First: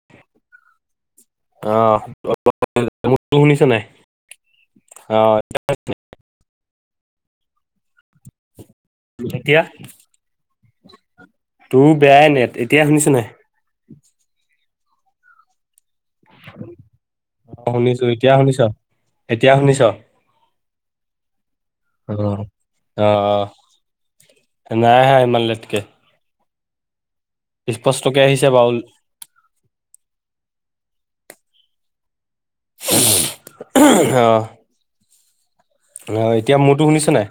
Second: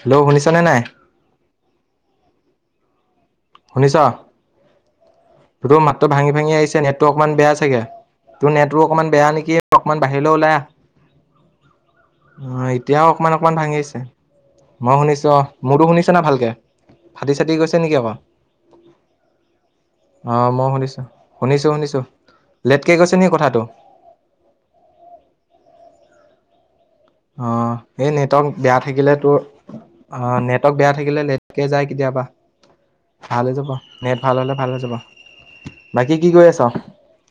Hello, শুনিছানে নাই? অ', [unintelligible] মোৰটো শুনিছ নাই? অ' [unintelligible] মাতটো ভাঙি -ভাঙি আহিছে নেটটো অকমান বেয়া চাগে? তোৰ নেটৱৰ্ক অকমান বেয়া নেকি? এতিয়া অকণমান বাহিৰলে ওলাই আহ। তোৰ বেয়াই নেট, উম, এতিয়া এতিয়াও শুনিছ নাই? অকমান- অকমান ভাঙিছে। মই শুনিছোঁ অ', মোৰতো শুনিছ? শুনা ভালকে, ফাটি -চাটি অ', গৈছে নেকি শুনিছো, আকৌ? এতিয়া শুনিছ? এতিয়া শুনিছ? অ', মই শুনিছোঁ -শুনিছোঁ -শুনিছোঁ অ', লেটকে গৈছে নিকি অ', কথাটো? নাই আহা ইমান লেটকে। অ', এই স্পষ্টকে আহিছে নেটৱৰ্ক বাৰু, বেয়া থাকিলে তোৰ অ', নেটৱৰ্ক বেয়া থাকিলে লেটকে যায় কেতিয়াবা। ভাল হৈ যাব, নেট অ', ভাল হ'লে ভাল হৈ যাব। বাকী কি অ', এতিয়া মোৰতো শুনিছ নাই?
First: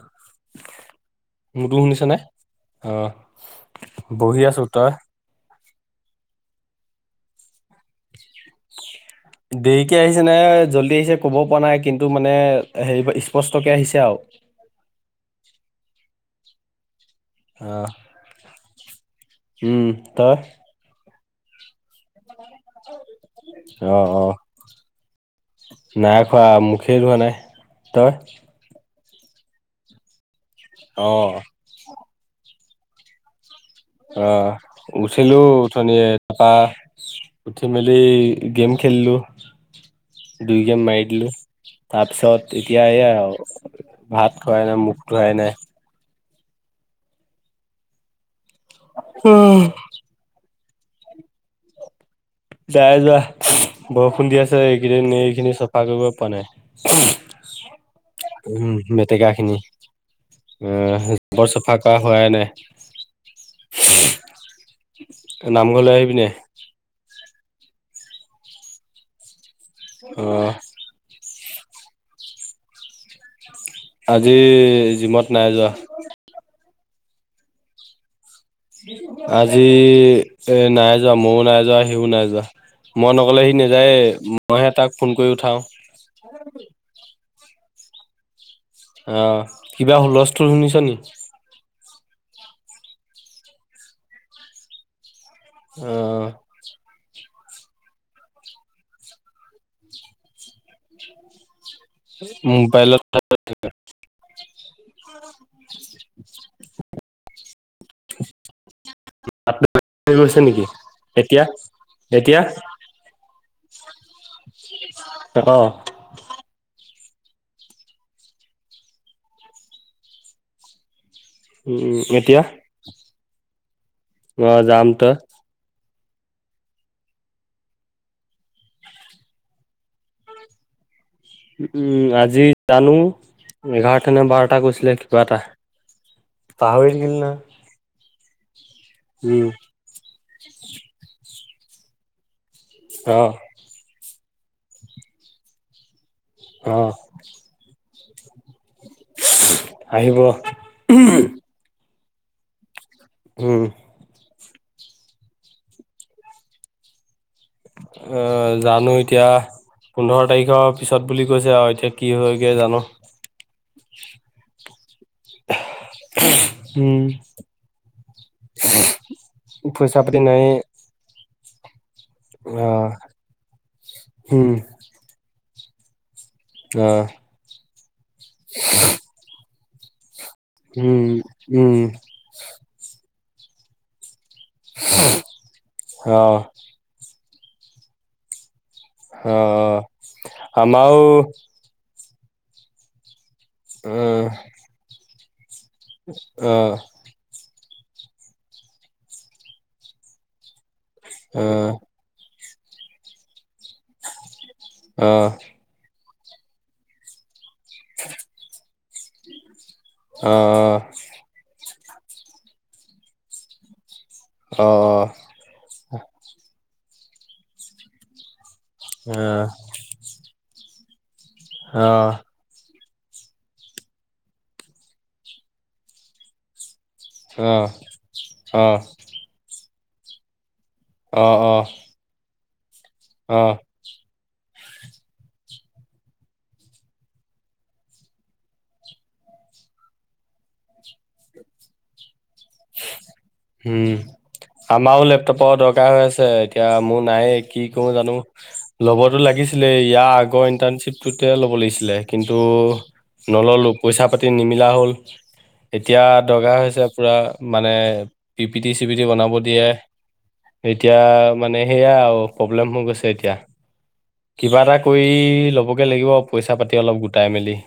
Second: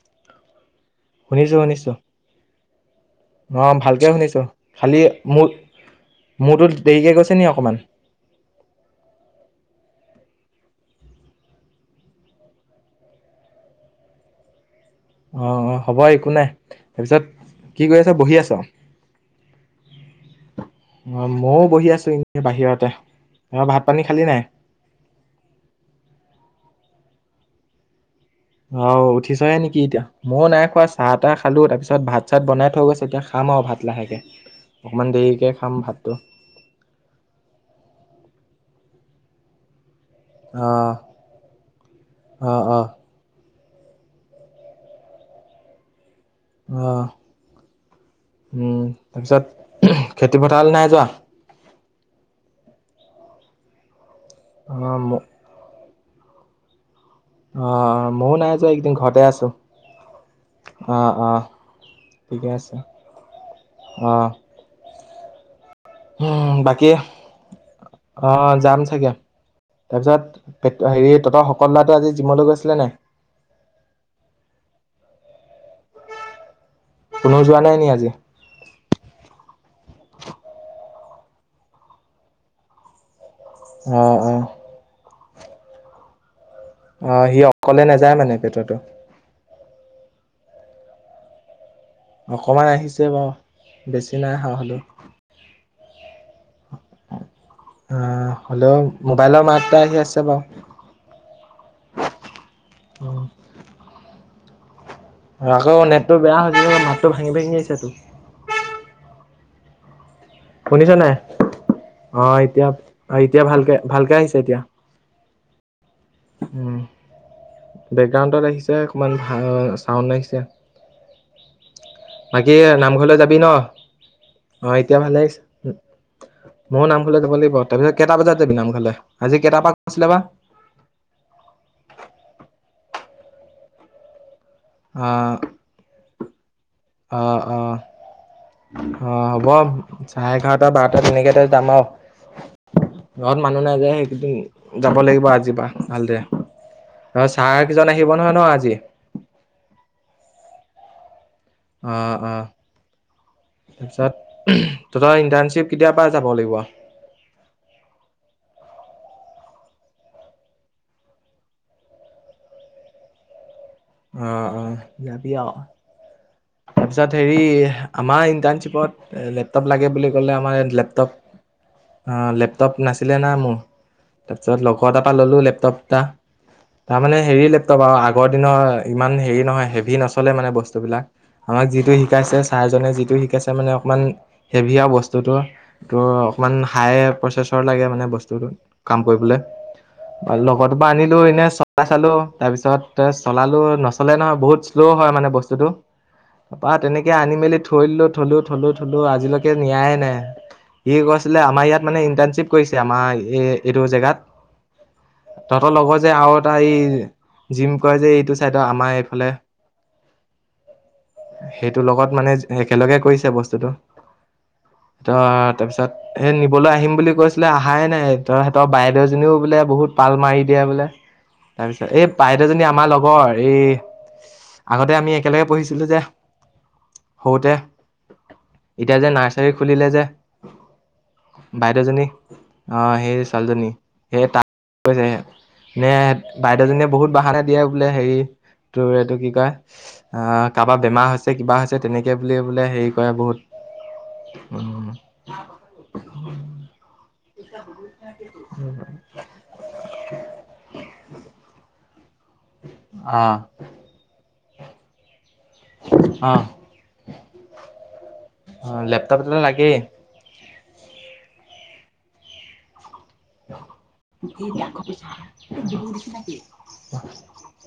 শুনিছোঁ, মোৰতো শুনিছোঁ। শুনিছ নাই? অ', অ, ভালকে বহি শুনিছোঁ। আছো, তই? খালী মোৰ মোৰটোত দেৰিকে গৈছে নি অকমান? দেৰিকে আহিছে নে জল্দি আহিছে ক'ব পৰা নাই, কিন্তু মানে হেই স্পষ্টকে আহিছে আওঁ। অ, অ হ'ব একো নাই। তাৰপিছত কি অ', কৰি আছ? বহি আছ? উম, তই? অ' মও বহি আছোঁ এনে বাহিৰতে। অ, ভাত-পানী খালি নাই? নাই খোৱা, মুখেই ধোৱা নাই। তই? হাও উঠিছহে নেকি এতিয়া? মও নাই খোৱা চাহ-তাহ অ', খালোঁ। তাৰপিছত ভাত চাত বনাই থৈ গৈছে এতিয়া খাম আও ভাত। লাহেকে অ', অকমান উঠিলো দেৰিকে খাম উঠনীয়ে। ভাতটো পা উঠি মেলি গেম খেলিলোঁ। দুই অ গেম মাৰি দিলো। অ তাৰপিছত অ এতিয়া এইয়া আৰু ভাত খোৱাই নাই, মুখ ধোৱাই নাই। অহ, উম তাৰপিছত খেতি পথাৰলে নাই যোৱা? নাই যোৱা। বৰষুণ দি আছে অ ম এইকেইদিন এইখিনি চফা কৰিব পৰা নাই। অ', মও নাই যোৱা উম এইকেইদিন ঘৰতে মেটেকা আছোঁ। খিনি অ, বৰ চাফা অ, কৰা হোৱাই নাই ঠিকে আছে, অ। নামঘৰলে আহি উম, বাকী অ, যাম চাগে। তাৰপিছত অ ত, হেৰি ততৰ শকত ল'ৰাটো আজি জিমলৈ গৈছিলে নাই? আজি জিমত নাই যোৱা। কোনো যোৱা নাই নি আজি? আজি এ নাই যোৱা। মও নাই যোৱা, সিও নাই যোৱা। মই নগ'লে সি নাযায়ে। অঁ অঁ মইহে তাক ফোন কৰি উঠাওঁ। [unintelligible] অ, সি অকলে নাযায় মানে পেটুৱাটো। অ, কিবা হুলস্থূল শুনিছ নি? অকমান আহিছে বাও, বেছি নাই আহা হলেওঁ। অ। অ', হ'লেওঁ মোবাইলৰ মাত এটা আহি আছে বাও। [inaudible] মোবাইলত অঁ [unintelligible] আকৌ নেটটো বেয়া হৈ [unintelligible] মাতটো ভাঙি-ভাঙি আহিছে তো। [unintelligible] গৈছে নেকি? শুনিছ এতিয়া? এতিয়া? অ এতিয়া ভালকে ভালকে আহিছে এতিয়া। [unintelligible] অ। উম, বেকগ্ৰাউণ্ডত আহিছে অকমান [unintelligible] চাউণ্ড আহিছে। উম, উম। বাকী নামঘৰলে যাবি ন? অ, যাম এতিয়া তই ভালে আহিছে। মও নামঘলে যাব লাগিব। তাৰপিছত কেটা বজাত যাবি নামঘলে? আজি কেটাৰ পা আছিলে বা? উম, আজি জানো এঘাৰটা নে বাৰটা কৈছিলে অ কিবা এটা। পাহৰি থাকিলো অ ন। অ অ হ'ব, চাৰে এঘাৰটা, বাৰটা তেনেকেতে যাম আও। ঘৰত অ মান টো মানুহ নাযায় এইকিদিন। যাব লাগিব আজি পা ভালদে। অ। অ', ছাৰ কেইজন আহিব নহয় ন আজি? আহিব। অ', অ'। উম। তাৰপিছত তহঁতৰ ইণ্টাৰ্ণশ্বিপ কেতিয়াৰ পৰা যাব লাগিব? অ', জানোঁ এতিয়া পোন্ধৰ তাৰিখৰ পিছত বুলি কৈছে আৰু এতিয়া কি হয়গৈ জানোঁ? অ', অ', যাবি আৰু। উম তাৰপিছত হেৰি আমাৰ ইণ্টাৰ্ণশ্বিপত লেপটপ লাগে পইচা বুলি পাতি ক'লে নাই আমাৰ লেপটপ অ লেপটপ নাছিলে না মোৰ, উম তাৰপিছত লগৰ এটাৰ পৰা ল'লোঁ লেপটপ এটা। অ তাৰ মানে হেৰি লেপটপ আৰু আগৰ দিনৰ ইমান হেৰি নহয় হেভি নচলে মানে বস্তু বস্তু উম বিলাক। আমাক উম যিটো শিকাইছে ছাৰজনে যিটো শিকাইছে মানে অকমান হেভিয় আৰু বস্তুটো। টোৰ অ অকমান হাই প্ৰচেছৰ লাগে মানে বস্তুটো কাম অ কৰিবলে, লগটোপা আমাৰো আনিলোঁ এনে চলাই চালোঁ। তাৰপিছত চলালোঁ অ নচলে নহয় বহুত শ্ল' হয় মানে বস্তু বস্তুটো অ তাপা তেনেকে আনি মেলি থৈদিলোঁ, থলোঁ-থলোঁ-থলোঁ আজিলৈকে নিয়াই নাই। সি কৈছিলে আমাৰ ইয়াত মানে ইণ্টাৰ্ণশ্বিপ কৰিছে আমাৰ এই এইটো জেগাত। ত তহঁতৰ লগৰ যে আৰু এটা এই জিম কয় যে এইটো চাইদৰ আমাৰ এইফালে। সেইটো লগত মানে একেলগে কৰিছে বস্তুতটো। ত তাৰপিছত এ নিবলৈ আহিম বুলি কৈছিলে অহাই নাই তহঁতৰ বাইদেউজনীও বোলে বহুত পাল মাৰি দিয়ে বোলে, তাৰপিছত এই বাইদেউজনী আমাৰ লগৰ। এই আগতে আমি একেলগে পঢ়িছিলোঁ যে? সৰুতে, এতিয়া যে নাই সেই খুলিলে যে, বাইদেউজনী? অ' সেই ছোৱালীজনী। সেই কৈছে। নে বাইদেউজনীয়ে বহুত বাহানা দিয়ে বোলে হেৰি তোৰ এইটো কি কয়? অ', কাবাৰ বেমাৰ হৈছে কিবা হৈছে তেনেকৈ বুলি বোলে হেৰি কৰে বহুত, উম। প দৰকাৰ হৈ আছে এতিয়া মোৰ নাইয়ে কি কৰোঁ জানোঁ, ল'বতো লাগিছে আছিলে ইয়াৰ আগৰ ইণ্টাৰ্ণশ্বিপটোতে ল'ব লাগিছিলে কিন্তু আহ নললোঁ। পইচা পাতি নিমিলা হ'ল। এতিয়া আহ দৰকাৰ হৈছে পূৰা মানে পিপিটি চিপিটি লেপটপ বনাব এটা দিয়ে। লাগেই এতিয়া মানে সেয়া আৰু প্ৰব্লেম হৈ গৈছে এতিয়া। কিবা এটা কৰি ল'বগৈ লাগিব পইচা পাতি অলপ গোটাই মেলি।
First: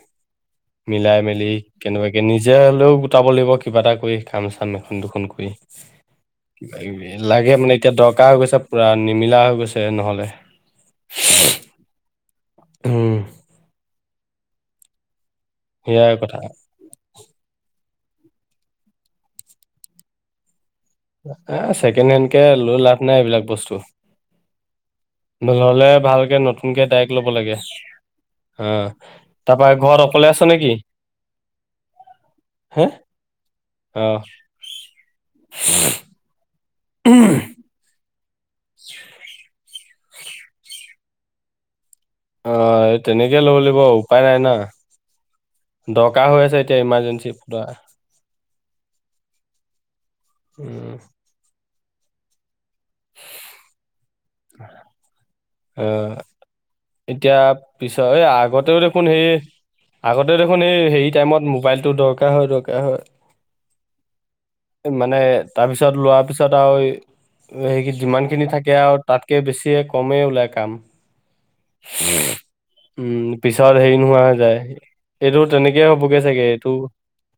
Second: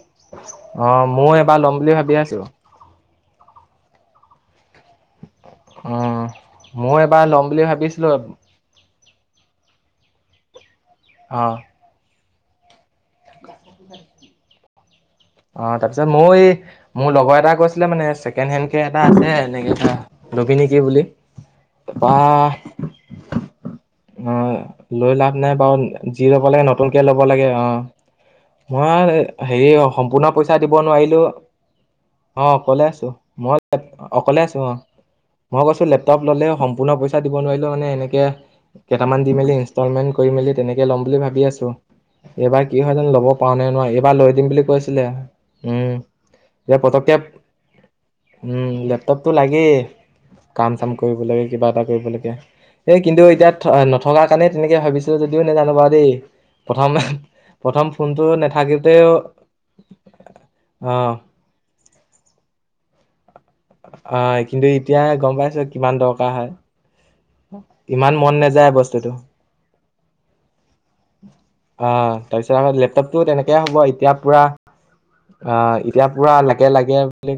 অ মিলাই ময়ো মেলি এবাৰ ল'ম বুলি ভাবি কেনেবাকে আছো নিজে হলেও গোটাব লাগিব কিবা এটা কৰি কাম চাম এখন দুখন কৰি উম কিবা ময়ো কিবি এবাৰ ল'ম লাগে বুলি মানে এতিয়া ভাবিছিলো দৰকাৰ হৈ গৈছে পূৰা নিমিলা হৈ গৈছে নহ'লে। অ'। উম। হয়। অ', তাৰপিছত সেয়াই মও কথা এই মোৰ লগৰ এটা কৈছিলে মানে ছেকেণ্ড হেণ্ড কে এটা আছে নেকি এটা লবি নেকি বুলি। এ ছেকেণ্ড হেণ্ড কে তাৰপা লৈ লাভ নাই এইবিলাক বস্তু। অ', লৈ লাভ নাই বাৰু যি ল'ব লাগে নতুনকে ল'ব লাগে অ'। অ মই তাৰপৰা হেৰি ঘৰত অকলে সম্পূৰ্ণ আছ পইচা নেকি দিব নোৱাৰিলেও অকলে হে আছোঁ, মই অ অকলে আছোঁ অ'। মই কৈছোঁ লেপটপ ললে সম্পূৰ্ণ পইচা দিব নোৱাৰিলেও মানে এনেকে কেইটামান দি মেলি ইনষ্টলমেণ্ট কৰি মেলি তেনেকৈ ল'ম বুলি ভাবি আছোঁ। অ এইবাৰ কি হয় জানোঁ ল'ব তেনেকে পাৰোঁ নে লাগিব নোৱাৰোঁ? এইবাৰ উপায় লৈ নাই দিম না বুলি কৈছিলে, উম। এ পতককে বা উম, লেপটপটো লাগেই কাম উম চাম কৰিব লৈ কিবা এটা কৰিব লৈকে। এই কিন্তু এতিয়া নথকাৰ কাৰণে তেনেকে ভাবিছিলোঁ যদিও নাজানোঁ বাৰু অ দেই। প্ৰথমে এতিয়া প্ৰথম পিছত এই ফোনটো আগতেও দেখোন নাথাকোতেও সেই আগতে দেখোন এই অ হেৰি টাইমত মোবাইলটো দৰকাৰ হয়-দৰকাৰ হয়। অ কিন্তু এতিয়া মানে গম পাইছো তাৰপিছত কিমান লোৱাৰ দৰকাৰ হয় পিছত আৰু সে ইমান মন যিমানখিনি নাযায় থাকে আৰু বস্তুটো তাতকে বেছিয়ে কমেই ওলায় কাম। অ', তাৰপিছত আকৌ লেপটপটো উম তেনেকে পিছত হ'ব হেৰি এতিয়া নোহোৱা হৈ পুৰা যায় এইটো অ', তেনেকেই এতিয়া হ'বগে পুৰা চাগে এইটো লাগে-লাগে বুলি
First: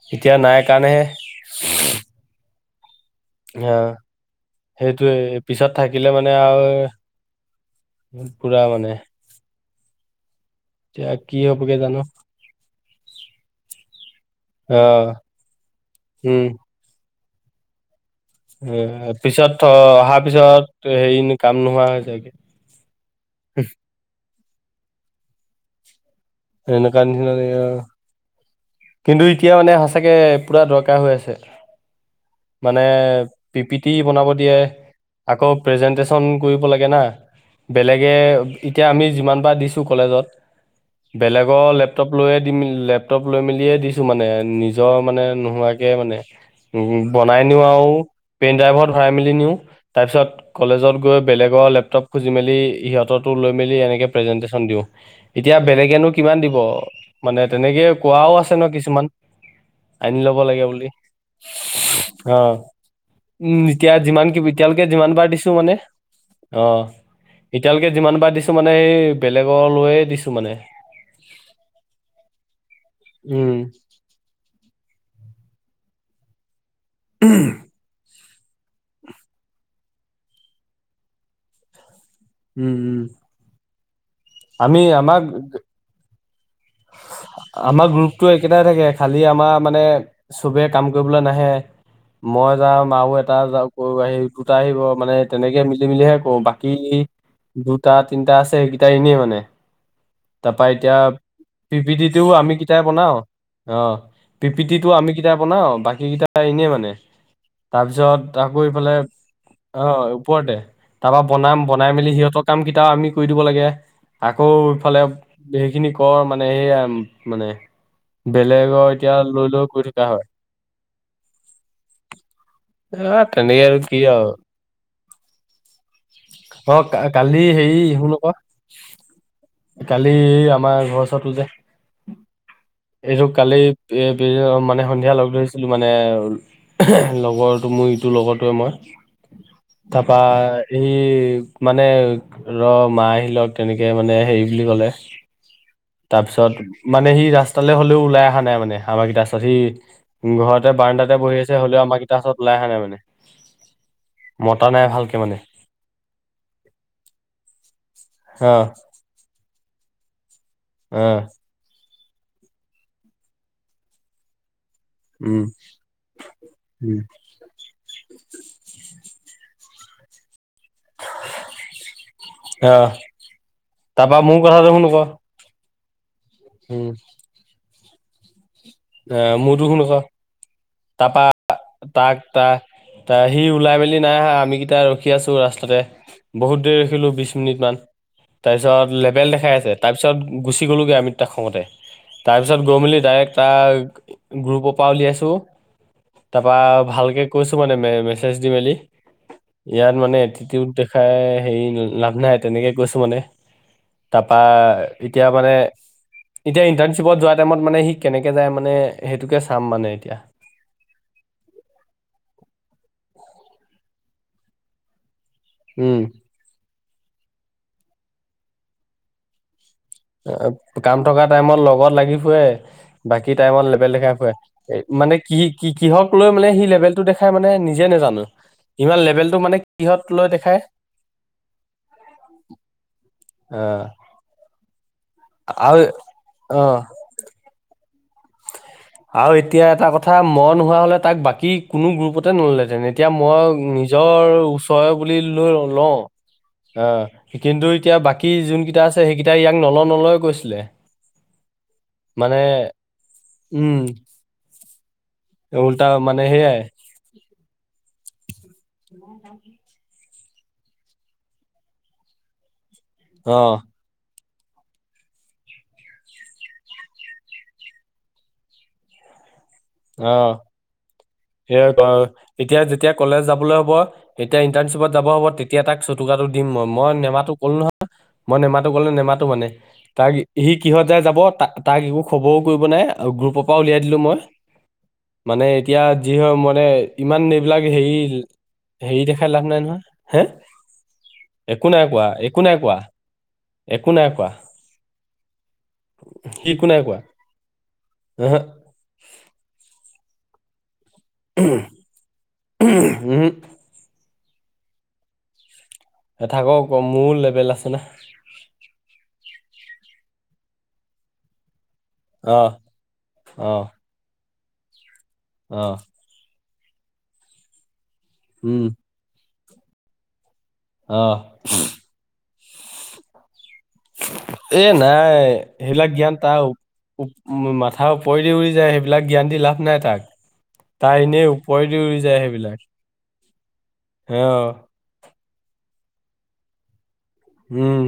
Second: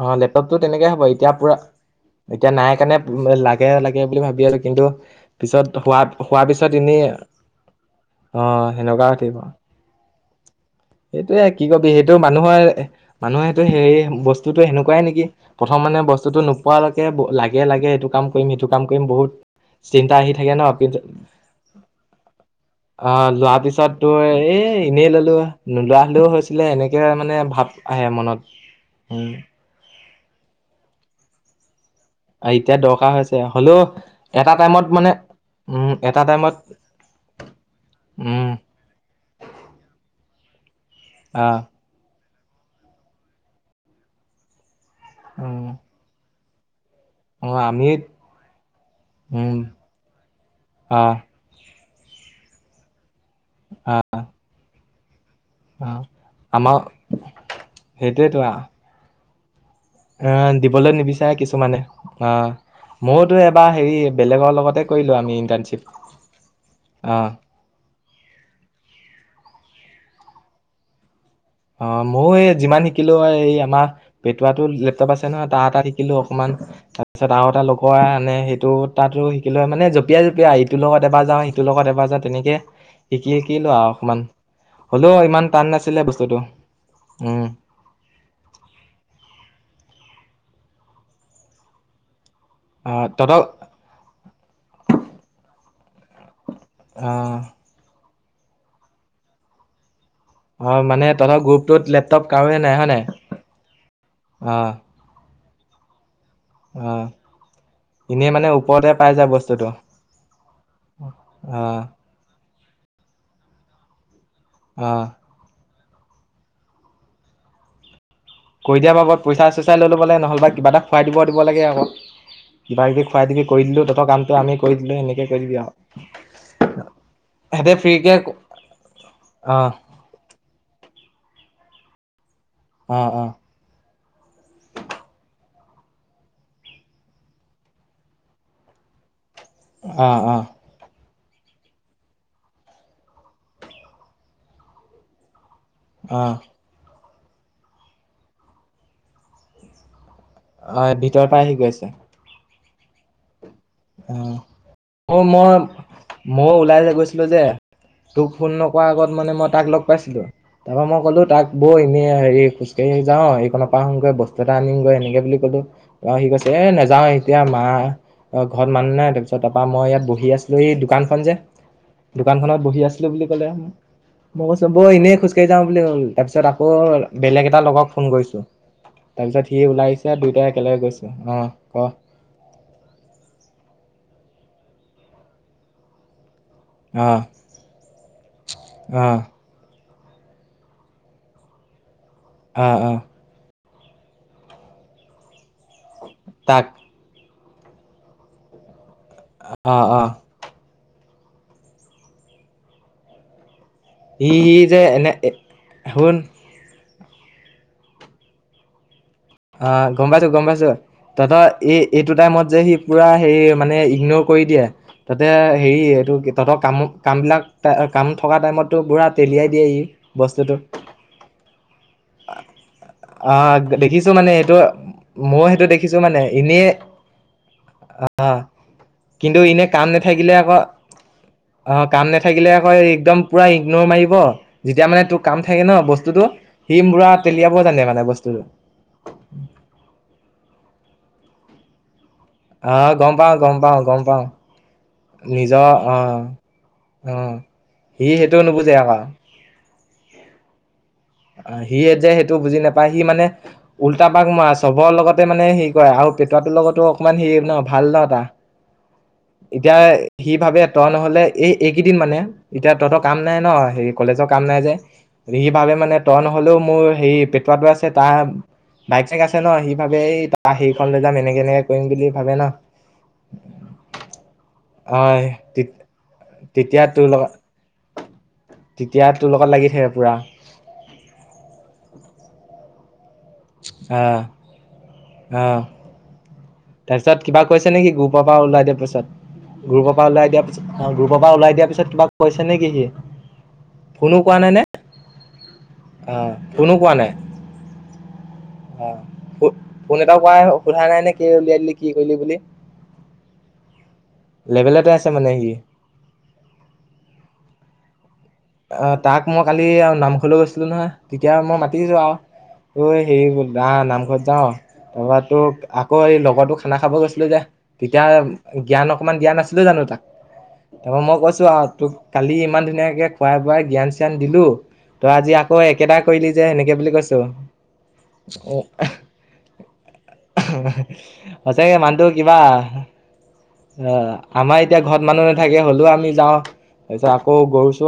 অ', এতিয়া নাই লেপটপতো তেনেকে হ'ব কাৰণেহে এতিয়া পুৰা এতিয়া নাই কাৰণে অ লাগে-লাগে বুলি ভাবি আৰু কিন্তু সেইটোৱে পিছত হোৱা থাকিলে মানে হোৱাৰ আৰু পিছত এনেই পুৰা অ', মানে সেনেকুৱা উঠিব। এতিয়া সেইটোয়ে কি হ'বগে কবি, জানো সেইটো মানুহৰ মানুহেটো সে বস্তুতটো অ সেকুৱাই নেকি? প্ৰথম মানে বস্তুতটো উম নো নোপোৱালেকে লাগে-লাগে এইটো কাম কৰিম সেইটো কাম উ কৰিম বহুত পিছত থ চিন্তা অহাৰ আহি থাকে ন পিছত হেৰি কাম নোহোৱা হৈ যাই গে। অ', লোৱাৰ পিছত তোৰ এ এনেই ললোঁ নোলোৱা হলেও হৈছিলে। আছিলে এনেকুৱা এনেকে নিচিনা মানে লাগে অ ভাৱ আহে মনত, উম। চাগে পূৰা দৰকাৰ হৈ আছে। এতিয়া মানে দৰকাৰ হৈছে পি পি হ'লেও টি বনাব এটা দিয়ে, টাইমত মানে আকৌ উম এটা প্ৰেজেনটেশচন টাইমত কৰিব লাগে না? বেলেগে উম এতিয়া আমি যিমান বাৰ দিছোঁ কলেজত। আহ বেলেগৰ লেপটপ লৈয়ে দি লেপটপ লৈ মেলিয়ে দিছোঁ মানে নিজ জ্বৰ মানে উম নোহোৱাকে মানে। উম, বনাই অ নিওঁ আমি আৰু পেইন ড্ৰাইভত ভৰাই মেলি নিওঁ। উম তাৰপিছত কলেজত আহ গৈ বেলেগৰ লেপটপ খুজি মেলি হিহঁতৰটো লৈ মেলি এনেকে প্ৰেজেন্টেচন দিওঁ। এতিয়া আহ এতিয়ানো কিমান দিব, আমাৰ মানে তেনেকে কোৱাও সেইটোৱেতো আছে ন কিছুমান। আনি লব আহ লাগে বুলি দিবলৈ নিবিচাৰে কিছুমানে আহ অ'। ময়োতো উম, এবাৰ হেৰি এতিয়া যিমান কিবি বেলেগৰ লগতে এতিয়ালৈকে যিমান কৰিলো বাৰ আমি দিছোঁ মানে, ইণ্টাৰ্ণশ্বিপ অ'। এতিয়ালৈকে যিমান বাৰ দিছোঁ মানে এই বেলেগ লৈয়ে দিছোঁ মানে। অ', ময়ো এই যিমান শিকিলোঁ অ, এই উম আমাৰ পেটোৱাতো লেপটপ আছে নহয়, তাৰ তাত শিকিলোঁ অকমান। তাৰপিছত আৰু এটা লগ কৰা আনে সেইটো তাতো শিকিলোঁ। মানে জপিয়াই-জপিয়াই ইটোৰ লগত এবাৰ যাওঁ সিটোৰ লগত এবাৰ যাওঁ। তেনেকে উম উম শিকি-শিকিলোঁ আৰু অকণমান। আমি হলেও আমাক ইমান টান নাছিলে বস্তুটো। উম। আমাৰ গ্ৰুপটো একেটাই থাকে খালি আমাৰ মানে চবে কাম কৰিবলৈ নাহে। মই যাওঁ আহ আমাৰো এটা তহঁতৰ যা [unintelligible] আহি দুটা আহিব মানে তেনেকে মিলি-মেলি হে কৰোঁ। বাক কি আহ দুটা তিনটা আছে সেইকেইটা এনেই মানে। তাপা অ এতিয়া মানে তহঁতৰ গ্ৰুপটোত পিপিটিটো লেপটপ আমি কাৰোৱে নাই কিটাই হয় নাই বনাইও অ', অ পিপিতিটো আমি কেইটা বনাও, বাকী কেইটা এনেই মানে। অ তাৰপিছত এনেই মানে আকৌ ওপৰতে এইফালে পাই যায় বস্তুটো অ', ওপৰতে। তাৰপা অ বনাম, বনাই মেলি সিহঁতক কাম কেইটা আমি কৰি দিব লাগে, আকৌ অ এইফালে সেইখিনি কৰ মানে সেয়াই মানে। কৰি বেলেগৰ দিয়া এতিয়া বাবত পইচা চইচা গৈ লৈ ল'ব থকা লাগে হয় নহলে বা কিবা এটা খুৱাই দিব-দিব লাগে আক। কিবা কিবি এ খুৱাই দিবি তেনেকে কৰি আৰু দিলোঁ, কি তহতৰ আৰু কামটো আমি কৰি দিলোঁ এনেকে কৈ দিবি আৰু। অ', কালি সিহঁতে হেৰি ফ্ৰীকে শুন আক অ'। কালি আমাৰ ঘৰৰ ওৰতো যে? অ অ এইটো কালি এ মানে সন্ধিয়া লগ ধৰিছিলোঁ মানে লগৰটো মোৰ ইটো লগৰটোৱে মই। [unintelligible] তাৰাপা অ সি মানে ৰঃ মা আহিলওঁক। তেনেকে মানে হেৰি বুলি ক'লে। অ তাৰপিছত মানে সি ৰাস্তালৈ হ'লেও ওলাই অহা নাই মানে আমাকিতা ওচৰত সি ঘৰতে অ বাৰাণ্ডাতে ভিতৰৰ বহি পৰা আহি আছে গৈ হ'লেও আমাকিটা ওচৰত ওলাই অহা নাই মানে। উম, মতা নাই ভালকে অ, মানে মই ময়ো ওলাই যে গৈছিলোঁ যে? তোক ফোন অ নকৰা আগত মানে মই তাক লগ পাইছিলোঁ। তাৰ পৰা মই অ ক'লোঁ তাক বৈ এনেই হেৰি খোজকাঢ়ি যাওঁ এইপানৰ পৰা আহোঁগৈ বস্তু এটা আনিমগৈ। এনে বুলি উম কলোঁ অ', সি কৈছে এ উম নেযাওঁ এতিয়া মা অ', ঘৰত মানুহ নাই তাৰপিছত তাৰপা মই ইয়াত বহি আছিলোঁ এই দোকান খন যে দোকানখনত অ বহি আছিলোঁ বুলি ক'লে। তাৰপা মোৰ মই কথাটো কৈছোঁ শুন বই আকৌ এনেই খোজ কঢ় যাওঁ বুলি কলোঁ তাৰ পিছত আকৌ উম বেলেগ এটা লগক ফোন কৰিছোঁ। অ, তাৰপিছত সি মোৰটো শুন ওলাই আক আহিছে দুয়োটাই একেলগে গৈছোঁ তাৰপা অ ক তাক ত ত সি ওলাই মেলি নাই আহা আমি কেইটা ৰখি আছোঁ ৰাস্তাতে। বহুত ৰাখিলোঁ অ বিশ মিনিট মান। তাৰপিছত অ লেবেল দেখাই আছে। তাৰপিছত গুচি গ'লোগৈ আমি দুটা খঙতে। তাৰপিছত অ গৈ অ মেলি ডাইৰেক্ট তাক গ্ৰুপৰ পৰা উলিয়াইছোঁ। তাৰপৰা তাক ভালকৈ কৈছো মানে মেচেজ দি মেলি অ ইয়াত অ মানে এটিতিউদ খাই হেৰি লাভ নাই তেনেকৈ কৈছোঁ মানে। ই তাৰপা সি যে এনে এতিয়া মানে শুন এতিয়া ইণ্টাৰ্নশ্বিপত যোৱা টাইমত মানে সি কেনেকৈ যায় মানে সেইটোকে চাম মানে অ', গম এতিয়া পাইছোঁ-গম পাইছোঁ। [unintelligible] এই-এইটো টাইমত যে সি পুৰা হেৰি মানে ইগনৰ কৰি দিয়ে। তাতে হেৰি উম এইটো তহঁতক কাম কামবিলাক কাম থকা টাইমততো পুৰা তেলিয়াই দিয়ে ই। অ, বস্তুটো কাম থকা টাইমত লগত লাগি ফুৰে বাকী অ টাইমত লেবেল দেখিছো মানে এইটো মানে ময়ো সেইটো কি-কি দেখিছো কিহক লৈ মানে এনেই সি লেভেলটো দেখাই মানে নিজে নাজানোঁ। ইমান লেভেলটো কিন্তু মানে এনে কাম কিহত লৈ নাথাকিলে আকৌ দেখায়। অ', কাম নাথাকিলে আকৌ একদম পুৰা আহ ইগনৰ মাৰিব। যেতিয়া মানে তোৰ কাম থাকে ন আৰু বস্তুটো, অ সি পুৰা তেলিয়াব জানে মানে বস্তুটো। আৰু এতিয়া এটা কথা মই নোহোৱা হ'লে তাক বাকী কোনো গ্ৰুপতে অ নললেহঁতেন এতিয়া গম পাও মই গম পাও গম নিজৰ পাও ওচৰৰ বুলি লৈ নিজৰ লওঁ। অ অ', কিন্তু এতিয়া সি বাকী সেইটো নুবুজে যোনকেইটা আকৌ আছে সেইকেইটা ইয়াক নলওঁ-নলওঁ কৈছিলে। অ', সিয়ে [unintelligible] যে সেইটো মানে বুজি নাপায় সি মানে উম উল্টা পাক মৰা আছে। চবৰ লগতে মানে হেৰি উল্টা কৰে আৰু মানে পেটোৱাটোৰ সেইয়াই লগতো অকণমান হেৰি ন ভাল ন তাৰ? এতিয়া সি ভাবে তই নহলে এই এইকেইদিন মানে এতিয়া তহঁতৰ কাম নাই অ ন হেৰি কলেজৰ কাম নাই যে। সি ভাবে মানে তই নহ'লেও মোৰ হেৰি পেটোৱাটো আছে তাৰ বাইক ছাইক আছে ন সি ভাবে এই অ', তাৰ হেৰিখন লৈ যাম এনেকে সেই এনেকে কৰিম বুলি ভাবে ন। এতিয়া যেতিয়া কলেজ যাবলৈ হ'ব। এতিয়া ইণ্টাৰ্নশ্বিপত যাব হ'ব অ' তেতিয়া তাক চটুকাটো দিম তেতিয়া মই-মই তোৰ লগত নেমাতো ক'লোঁ নহয়। মই নেমাটো ক'লোঁ তেতিয়া নেমাটো তোৰ মানে লগত লাগি থাকে পুৰা। তাইক সি কিহত যায় যাব। ত তাক একো খবৰো কৰিব নাই আৰু গ্ৰুপৰ পৰা উলিয়াই দিলোঁ মই। অ' মানে অ'। এতিয়া যি হয় মানে তাৰপিছত ইমান কিবা এইবিলাক কৈছে নেকি গ্ৰুপৰ পৰা ওলাই দিয়াৰ পিছত? হেৰি-হেৰি দেখাই লাভ নাই নহয়। গ্ৰুপৰ পৰা হা? ওলাই দিয়াৰ অ', গ্ৰুপৰ পৰা ওলাই দিয়া পিছত কিবা কৈছে নেকি কোৱা সি, একো ফোনো কোৱা কৰা নাই নে? অ', সি একো ফুনো কৰা কোৱা নাই? উহু অ'। [unintelligible] সোধা নাই নে কিয় উলিয়াই দিলি কি কৰিলি বুলি? উহু লেভেলতে আছে মানে সি। থাকক আক, মুৰু লেভেল আছে না। অ, তাক মই কালি আৰু নামঘলৈ গৈছিলোঁ নহয়? তেতিয়া মই মাতি [unintelligible] আৰু। অ অই হেৰি বুলি অ আহ নামঘৰত যাওঁ আৰু। তাৰপা ত অ আকৌ এই লগৰতো খানা খাব গৈছিলোঁ যে? তেতিয়া উম জ্ঞান অকমান দিয়া নাছিলোঁ জানোঁ তাক? তাৰপা অ মই কৈছোঁ আৰু তোক কালি ইমান ধুনীয়াকে পোৱাই-পোৱাই জ্ঞান চিয়ান দিলোঁ, এ তই নাই আজি আকৌ সেইবিলাক একেটা জ্ঞান কৰিলি তাৰ যে উ সেনেকে বুলি কৈছোঁ। মাথাৰ ওপৰিদি উৰি যায় সেইবিলাক জ্ঞানি লাভ নাই তাক। তাৰ এনেই সচাকে ওপৰেদি উৰি মানুটো যায় কিবা সেইবিলাক অ, আমাৰ এতিয়া ঘৰত মানুহ নাথাকে হ'লেও আমি যাওঁ, তাৰপিছত আকৌ গৰু উম